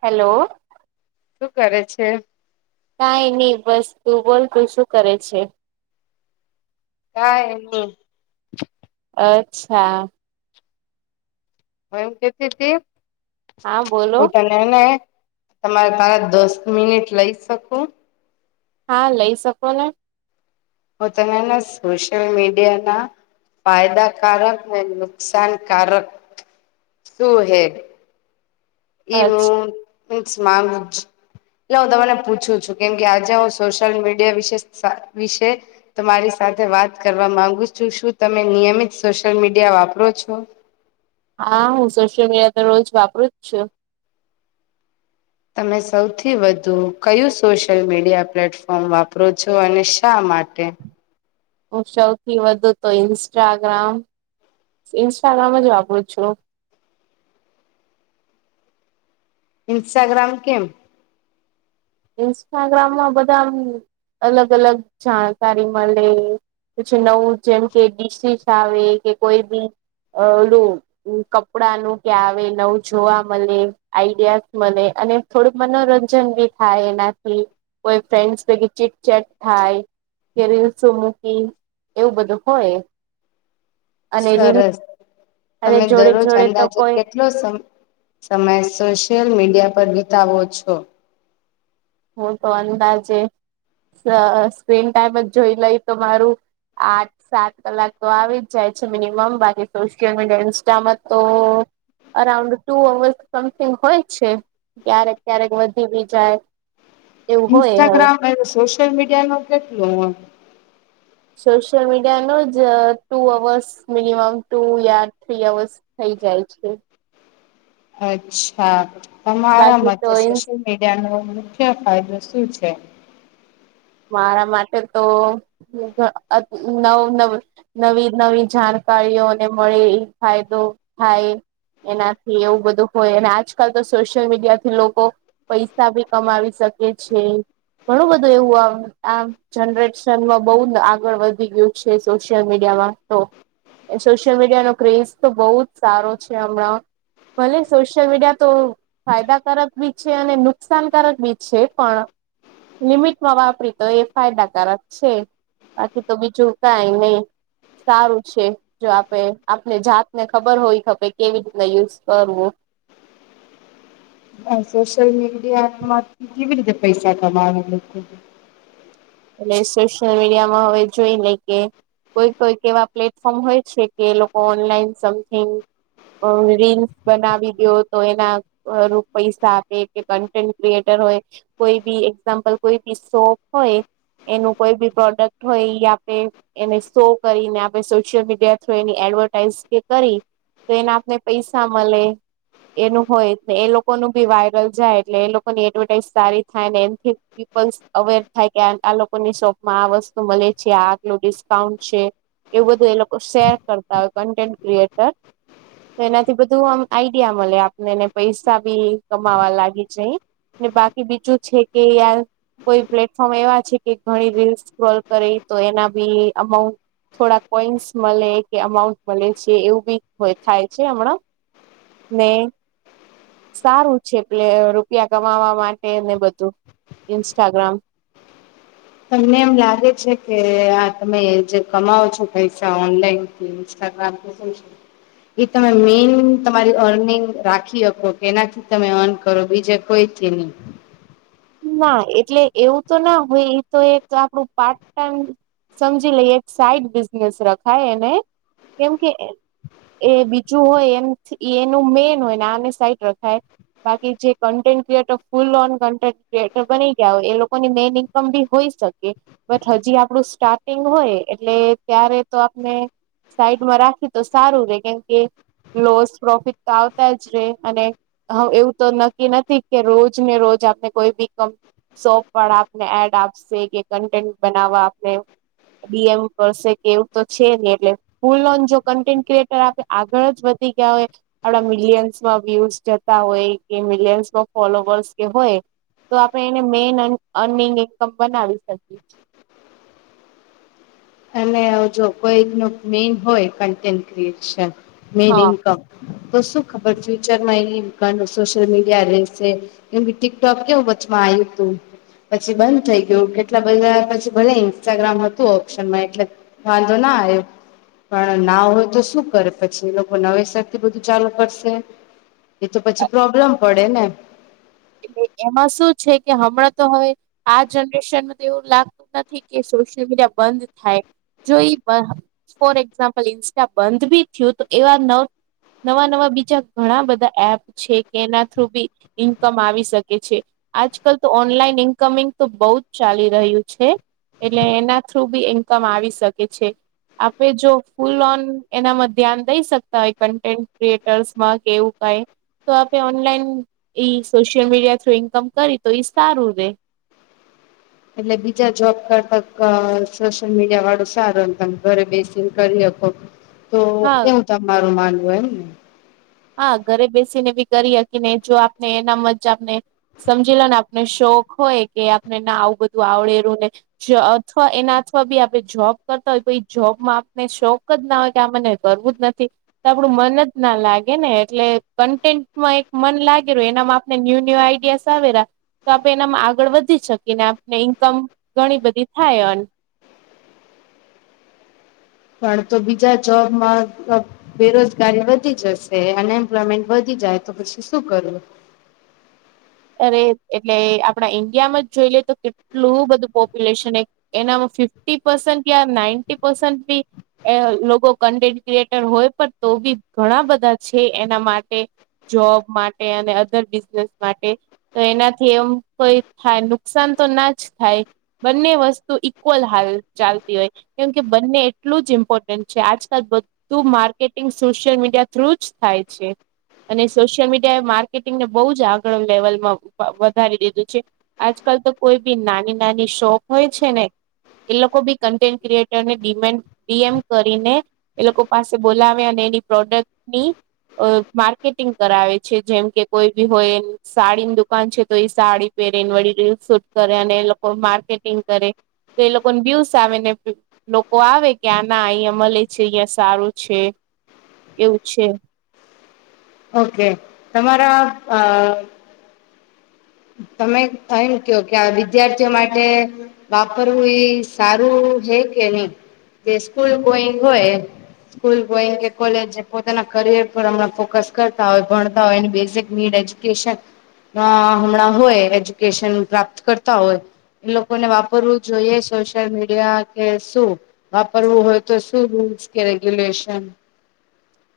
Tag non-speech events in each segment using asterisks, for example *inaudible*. Hello. શું કરે છે કઈ નહી બસ. તું બોલ તું શું કરે છે. કઈ નહી. અચ્છા. હ એમ કેતી હા બોલો હું તને હેને. તમારે પાંચ દસ મિનિટ લઈ શકું. હા લઈ શકો ને. તો તમને સોશિયલ મીડિયા ના. ફાયદાકારક ને નુકસાનકારક શું હે. એ હુ અચ્છા *unintelligible* એટલે હું તમને પુછું છું કેમ કે આજે હું સોશિયલ મીડિયા વિશે વિશે તમારી. સાથે વાત કરવા માંગુ છું શું તમે નિયમિત સોશિયલ મીડિયા વાપરો છો. હા હું સોશિયલ મીડિયા તો રોજ વાપરું જ છું. તમે સૌથી વધુ કયું સોશિયલ મીડિયા પ્લેટફોર્મ વાપરો છો અને શા. માટે. હુ સૌથી વધુ તો ઇન્સ્ટાગ્રામ. ઇન્સ્ટાગ્રામ જ વાપર છુ. *inaudible* ઇન્સ્ટાગ્રામ કેમ. ઇન્સ્ટાગ્રામમાં બધા આમ અલગ અલગ જાણકારી મળે. પછી નવું જેમ કે ડીસીસ આવે કે કોઈ બી અ ઓલુ કપડા નું ક્યાં આવે નવું જોવા મળે આઈડિયાસ મળે અને થોડું મનોરંજન બી થાય એનાથી કોઈ ફ્રેન્ડસ ભેગી ચીટ ચેટ થાય કે રીલસો મૂકી એવું બધું હોય અને રીલ સરસ અને તમે જોડે દરરોજ જોડે તો અંદાજે કોઈ કેટલો સમય સોશિયલ મીડિયા પર વિતાવો છો હું તો અંદાજે સ્ક્રીન ટાઈમ જ જોઈ લઈ તો મારું આઠ સાત કલાક તો આવી જ જાય છે મિનિમમ બાકી સોશિયલ મીડિયા ઇન્સ્ટામાં તો અરાઉન્ડ ટુ અવર્સ સમથિંગ હોય છે ક્યારેક ક્યારેક વધી બી જાય એવું હોય હવે ઇન્સ્ટાગ્રામ એ સોશિયલ મીડિયાનુ કેટલું સોશિયલ મીડિયા નો જ ટુ અવર્સ મિનિમમ ટુ યા થ્રી અવર્સ થઈ તી જાય છે અચ્છા તમારા બાકી તો મતે ઇન્ સોશિયલ મીડિયાનો કયા ફાયદો શું છે મારા માટે તો નવ નવ નવી નવી જાણ કારીઓને મળે એ ફાયદો થાય એનાથી એવું બધું હોય, અને આજકાલ તો સોશિયલ મીડિયા થી લોકો પૈસા ભી કમાવી શકે શકે છે ઘણું બધું એવું આમ આમ જનરેશનમાં બો આગળ વધી ગયું છે સોશિયલ મીડિયામાં તો સોશિયલ મીડિયાનો ક્રેઝ તો બો જ સારો છે હમળા ભલે સોશિયલ મીડિયા તો ફાયદાકારક બી છે અને નુકસાનકારક બી છે પણ લિમિટમાં વાપરી તો એ ફાયદાકારક છે બાકી તો બીજું કાય નય સારું છે જો આપે આપને જાતને ખબર હોય ખપે કેવી રીતના યુઝ કરવું. *inaudible* અ સોશ્યલ મીડિયામાં કેવી રીતે પૈસા કમાવે, એટલે કે? એટલે સોશિયલ મીડિયા માં હવે જોઈ લઈ કે કોઈક-કોઈક એવા પ્લેટફોર્મ હોય છે, કે લોકો ઓનલાઈન સમથિંગ અ રીલ્સ બનાવી દયો તો એના ઓલુ પૈસા આપે કે કન્ટેન્ટ ક્રિએટર હોય, કોઈ બી એક્ઝામ્પલ કોઈ બી સોપ હોય એનું કોઈ બી પ્રોડક્ટ હોય ઈ આપે, એને શો કરીને આપણે social media through any advertise કે કરી, તો એને આપને પૈસા મલે એનું હોય ને એ લોકોનું ભી વાયરલ જાય એટલે એ લોકોની એડવર્ટાઈઝ સારી થાય ને એમ થી-થી પણ અવેર થાય કે આમ છઆ લોકોની શોપમાં આ વસ્તુ મલે છે, આટલું ડિસ્કાઉન્ટ છે એવું બધું એ લોકો શેર કરતા હોય કન્ટેન્ટ ક્રિએટર તો એનાથી બધું આમ આઈડિયા મલે આપને ને પૈસા બી કમાવા લાગી જઈએ ને બાકી બીજું છે કે યાર કોઈ પ્લેટ ફોમ એવા છે કે ઘણી રીલસ સ્ક્રોલ કરે તો એના બી અમાઉન્ટ થોડા કોઈન્સ મલે કે અમાઉન્ટ મલે, છે એવું બી થાય છે હમણાં. મે સારું છે એટલે રૂપિયા કમાવા માટે ને બધું, ઇન્સ્ટાગ્રામ તમને એમ લાગે છે કે આ તમે જે કમાવો છો પૈસા ઓનલાઈનથી ઇન્સ્ટા ગ્રામ તો શું છે એ તમે મેઈન તમારી અર્નિંગ રાખી હકો કે એનાથી તમે અર્ન કરો બીજે કોઈ *unintelligible* ના એટલે એવું તો ના હોય, એ તો એક આપડું પાર્ટ ટાઈમ સમજી લઈએ એક સાઈડ બિઝનેસ રખાય એને કેમ કે એન એ બીજું હોય એમથી એનું મેન હોય, ને આને સાઈટ રખાય બાકી જે content creator full on content creator બની ગયા હોય એ લોકોની મેન ઈન્કમ બી હોય શકે, બટ હજી આપડું સ્ટાર્ટિંગ હોએ એટલે ત્યારે તો આપણે સાઈડમાં રાખી તો સારું રે કેમકે લોસ પ્રોફિટ તો આવતા જ રે અને હવ એવું તો નક્કી નથી કે રોજ ને રોજ આપણે કોઈ બી કમ શોપ વાળા આપને એડ આપશે કે કન્ટેન્ટ બનાવા આપને ડીએમ કરશે કે એવું તો છે, ની એટલે ફૂલોન જો કન્ટેન્ટ ક્રિએટર આપે આગળ જ વધ વધી ગયા હોય આપળા મિલિયન્સમાં વ્યૂઝ જતા હોય કે મિલિયન્સમાં ફોલોવર્સ કે હોય તો આપળે એને મેન અન‌ અર્નિંગ ઇન્કમ બનાવી શકીએ છે. *inaudible* *unintelligible* જો કોઈક નું મેન હોય કન્ટેન્ટ ક્રિએશન, મેન હા ઇન્કમ તો શું ખબર ફ્યુચરમાં એની કન સોશિયલ મીડિયા રશે કેમ ટિકટોક કેવું બદુ મા આયુતુ પછી બંધ થઈ ગયું, કેટલા બધા પછી ભલે ઇન્સ્ટાગ્રામ હતું ઓપ્શનમાં એટલે વાંધો ના આયો પણ ના હોય તો શું કરે પછી, લોકો નવેસર થી બધું ચાલુ કરશે એ તો પછી પ્રોબ્લેમ પડે ને? એટલે એમાં શું છે કે હમણાં તો હવે આ જનરેશનનું તો એવું લાગતું નથી કે *unintelligible* સોશિયલ મીડિયા બંધ થાય, જો ઈ બહ ફોર એક્ઝામ્પલ ઇન્સ્ટા બંધ બી થયું તો એવા ન નવા નવા બીજા ઘણા બધા એપ છે કે એના થ્રુ બી કમ આવી શકે છે. આજકાલ તો ઓનલાઈન ઇન્કમિંગ તો બઉ જ ચાલી રહ્યું છે. એટલે એના થ્રુ બી ઇન્કમ આવી શકે છે. આપે જો ફૂલ ઓન એનામાં ધ્યાન દઈ સકતા હોય કન્ટેન્ટ ક્રિએટર્સમાં કે એવું તાઈ તો આપે ઓનલાઈન ઈ સોશિયલ મીડિયા થ્રુ ઇન્કમ કરી તો ઈ સારું રે. એટલે બીજા જોબ કરતા અ સોશિયલ મીડિયાવાળું સારું તમ ઘરે બેસીને કરી હકો. તો હા કેમ તમારું માનવું એમ ને હા, ઘરે બેસીને બી કરી હકી નહિ જો આપને એના મ જાપને સમજીલે ના આપને શો હોક હોય કે આપને ના આવું બધું આવડેલું ને છે અથવા એના અથવા બી આપડે જોબ કરતા તોઈ જોબમાં આપને શોખ જ ના હોય કે આ મને કરવું જ નથી તો આપડુ મન જ ના લાગ ગેને એટલે કન્ટેન્ટમાં એક મન લાગે રહ્યું, એના માંપને ન્યુ ન્યુ આઈડિયા રા તો આપે એનામાં આગળ વધી શકીએ ને, આપને ઈન્કમ ઘણી બધી થાય અન પણ તો બીજા જોબમાં બેરોજગારી વધી જશે, અનએમ્પ્લોયમેન્ટ વધી જાય તો પછી શું કરવુ? અરે એટલે આપડા ઈન્ડિયામાં જ જોઈ લે તો કેટલું બધું પોપ્યુલેશન એક એના ફિફ્ટી પરસન્ટ યા નાઇન્ટટી પરસન્ટ ભી એ લોકો કન્ટેન્ટ ક્રિએટર હોય પણ તો બી ઘણા બધા છે એના માટે જોબ માટે અને અદર બિઝનેસ માટે તો એનાથી એમ કોઈ થાય નુકસાન તો ના જ થાય, બંને વસ્તુ ઈક્વલ થાઈ ચાલતી હોય કેમ કે બંને એટલું જ ઇમ્પોર્ટન્ટ છે, આજકાલ બધું માર્કેટિંગ સુ શિયલ મીડિયા થ્રુ જ થાય છે અને સોશિયલ મીડિયા એ માર્કેટિંગ ને બઉ જ આગળ લેવલ માં વધારી દીધું છે, આજકાલ તો કોઈ બી નાની નાની શોપ હોય છે ને એ લોકો બી કન્ટેન્ટ ક્રિએટર ને દીમેન્ડ ડીએમ કરીને એ લોકો પાસે બોલાવે અને એની પ્રોડક્ટની અ માર્કેટિંગ કરાવે છે, જેમ કે કોઈ બી હોય સાડી દુકાન છે, તો એઈ સાડી પહેરીને વળી રીલ શૂટ કરે અને એ લોકો માર્કેટિંગ કરે તો એ લોકોને બ્યુસ આવે ને લોકો આવે કે આ ના અહિયાં મલે છે અહિયાં સારું છે એવું છે ઓકે તમારા અ તમે એમ કયો કે આ વિદ્યાર્થીઓ માટે વાપરવું ઈ સારું હે કે નઈ જે સ્કૂલ ગોઈંગ હોય એ સ્કૂલ ગો ઈંગ એટલે કોલેજ ને પોતાના કરિયર પર હમણાં ફોકસ કરતા હોય ભણતા હોયની બેસિક નીડ એજ્યુકેશન ના હમણાં હોય એજ્યુકેશન પ્રાપ્ત કરતા હોય એ લોકોને વાપરવું જોઈએ સોશિયલ મીડિયા. કે શું વાપરવું હોય તો શું રૂલ્સ કે રેગ્યુલેશન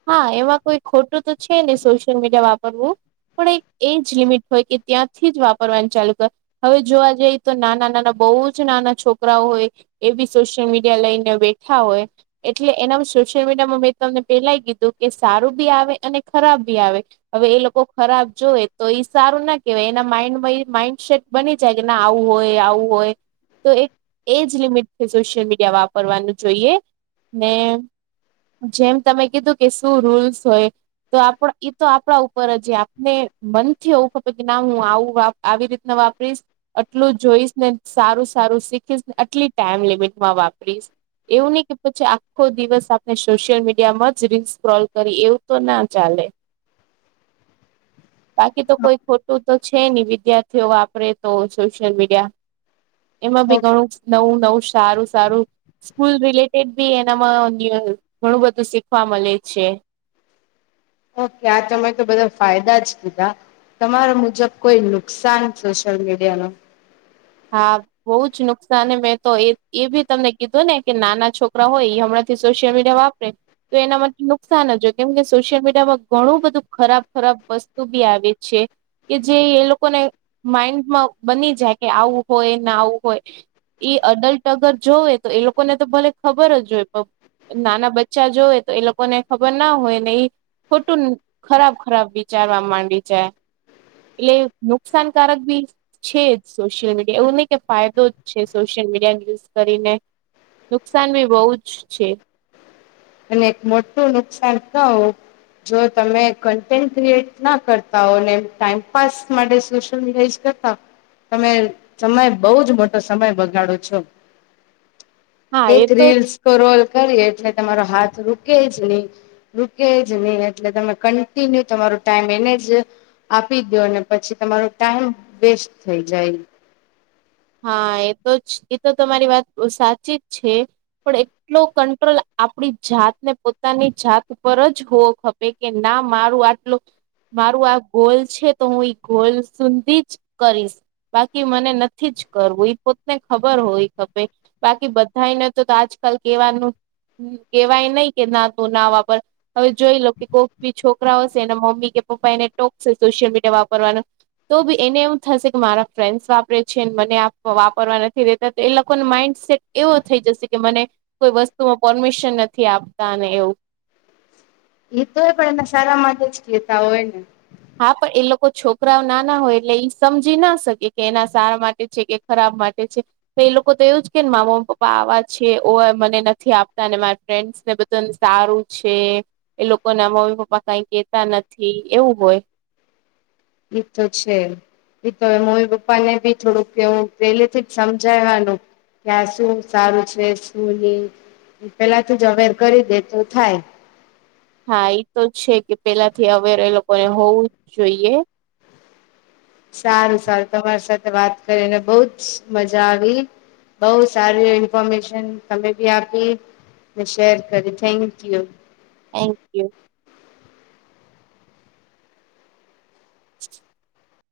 હા એમાં કોઈ ખોટું તો છે ની સોશિયલ મીડિયા વાપરવું પણ એક એજ લિમિટ હોય કે ત્યાંથી જ વાપરવાનું ચાલુ કર હવે જોવા જઈએ તો નાના નાના બોઉ જ નાના છોકરા હોય એ બી સોશિયલ મીડિયા લઈને બેઠા હોય એટલે એના વિશે *unintelligible* મડિયામાં મે તમને પેલા યે કી ધુ કે સારું બી આવે અને ખરાબ બી આવે હવે એ લોકો ખરાબ જોય તો ઈ સારું ના કેવાય એના માઈન્ડમાં માઈન્ડસેટ બની જાય કે ના આવું હોય આવું હોય તો એક એજ લિમિટ છે સોશિયલ મીડિયા વાપરવાનું જોઈએ ને જેમ તમે કીધું કે શું રૂલ્સ હોય તો આપનો ઈ તો આપડા ઉપર જે આપને મનથી એવું ફકે કે ના હું આવું આવી રીતના વાપરીસ આટલું જોઈશ ને સારું સારું શીખીશને આટલી ટાઈમ લિમિટમાં વાપરીશ. એવું ની ઈ કે પછી આખો દિવસ આપણે સોશિયલ મીડિયામાં જ છી રિલ્સ સ્ક્રોલ કરી એવું તો ના ચાલે. *inaudible* બાકી તો હા કોઈ ખોટું તો છે નહી વિદ્યાર્થીઓ વાપરે તો સોશિયલ મીડિયા *inaudible* એમાં બી ઘણું નવું નવું સારું સારુ સ્કૂલ રિલેટેડ બી એનામાં ઘણું બધુ સી શીખવા મળે છે ઓકે આ તમે તો બધા ફાયદા જ કીધા તમારા મુજબ કોઈ નુકસાન સોશિયલ મીડિયા નો હા બહુ જ નુકસાન મેં તો એ એ બી તમને કીધું ને કે નાના છોકરા હોય ઈ હમણાં સોશિયલ મીડિયા વાપરે તો એના માટે નુકસાન જ કેમ કે સોશિયલ મીડિયામાં ઘણું બધું ખરાબ વસ્તુ બી આવે છે કે જે એ લોકોને માઈન્ડમાં બની જાય કે આવું હોય ના આવું હોય એ અડલ્ટ અગર જોવે તો એ લોકોને તો ભલે ખબર જ હોય નાના બચ્ચા જોય તો એ લોકો ને ખબર ના હોય ને એ ખોટું ખરાબ ખરાબ વિચારવા માંડી જાય એટલે નુકસાનકારક બી છે જ સોશિયલ મીડિયા એવું નહી કે ફાયદો જ છે સોશિયલ મીડિયા યુઝ કરીને નુકસાન બી બહુ જ છે અને એક મોટું નુકસાન થું જો તમે કન્ટેન્ટ ક્રિએટ ના કરતા હો ને ટાઈમપાસ માટે સોશિયલ મીડિયા યુઝ ક તમે સમય બોહ જ મોટો સમય બગાડો છો હા એક એ તો રીલ્સ સ્ક્રોલ કરીએ એટલે તમારો હાથ રૂકે જ નહી રૂકે જ નહી એટલે તમે કન્ટિન્યુ તમારો ટાઈમ એને જ આપી દો ને પછી તમારો ટાઈમ વેસ્ટ થઈ જાય હા એ તો જ એ તો તમારી વાત સાચી જ છે પણ એટલો કંટ્રોલ આપણી જાતને પોતાની જાત ઉપર જ હોવો ખપે કે ના હા મારું આટલું મારું આ ગોલ છે તો હું ઈ ગોલ સુધી જ કરીશ બાકી મને થી જ કરવું એ પોતને ખબર હોય ખે બાકી બધાને તો આજકાલ કેવાનું કેવાય નહી કે ના તું ના વાપર હવે જોઈ લો કે કોઈક બી છોકરા હશે એને મમ્મી કે પપ્પા એને ટોક સોશિયલ મીડિયા વાપરવાનું તો બી એને એમું થશે કે મારા ફ્રેન્ડસ વાપરે છે છે મને વાપરવા નથી રેતા તો એ લોકોનો માઈન્ડસેટ એવો થઈ જશે કે મને કોઈ વસ્તુ તો પરમિશન નથી આપતા અને એવું એ તો હોય પણ એના સારા માટે જ કહેતા હોય ને હા, પણ એ લોકો છોકરાઓ નાના હોય એટલે ઈ સમજી ના શકે કે એના સારા માટે છે કે ખરાબ માટે છે, તો એ લોકો તો એવું જ કેને માર મમ્મીપપ્પા આવા છે મને નથી આપતા અને મારી ફ્રેન્ડ ને બધા સારું છે, એ લોકો ના મમ્મી પપા કઈ કેતા નથી એવું હોય એ, તો છે એ તો હ મમી પપ્પા ને ભી થોડુંક એવું પેલે થી જ સમજાયવાનું ત્યાં શું સારું છે શું નહી પેલા થી જ આગળ કરી દે તો થાય હા, એતો છે કે પેલાથી અવેર એ લોકોને હોવું જ જોઈએ સારું, સારું, તમારી સાથે વાત કરીને બહુ જ મજા આવી બઉ સારી ઇન્ફોર્મેશન તમે બી આપી મે શેર કરી થેન્ક યુ થેન્ક યુ *inaudible*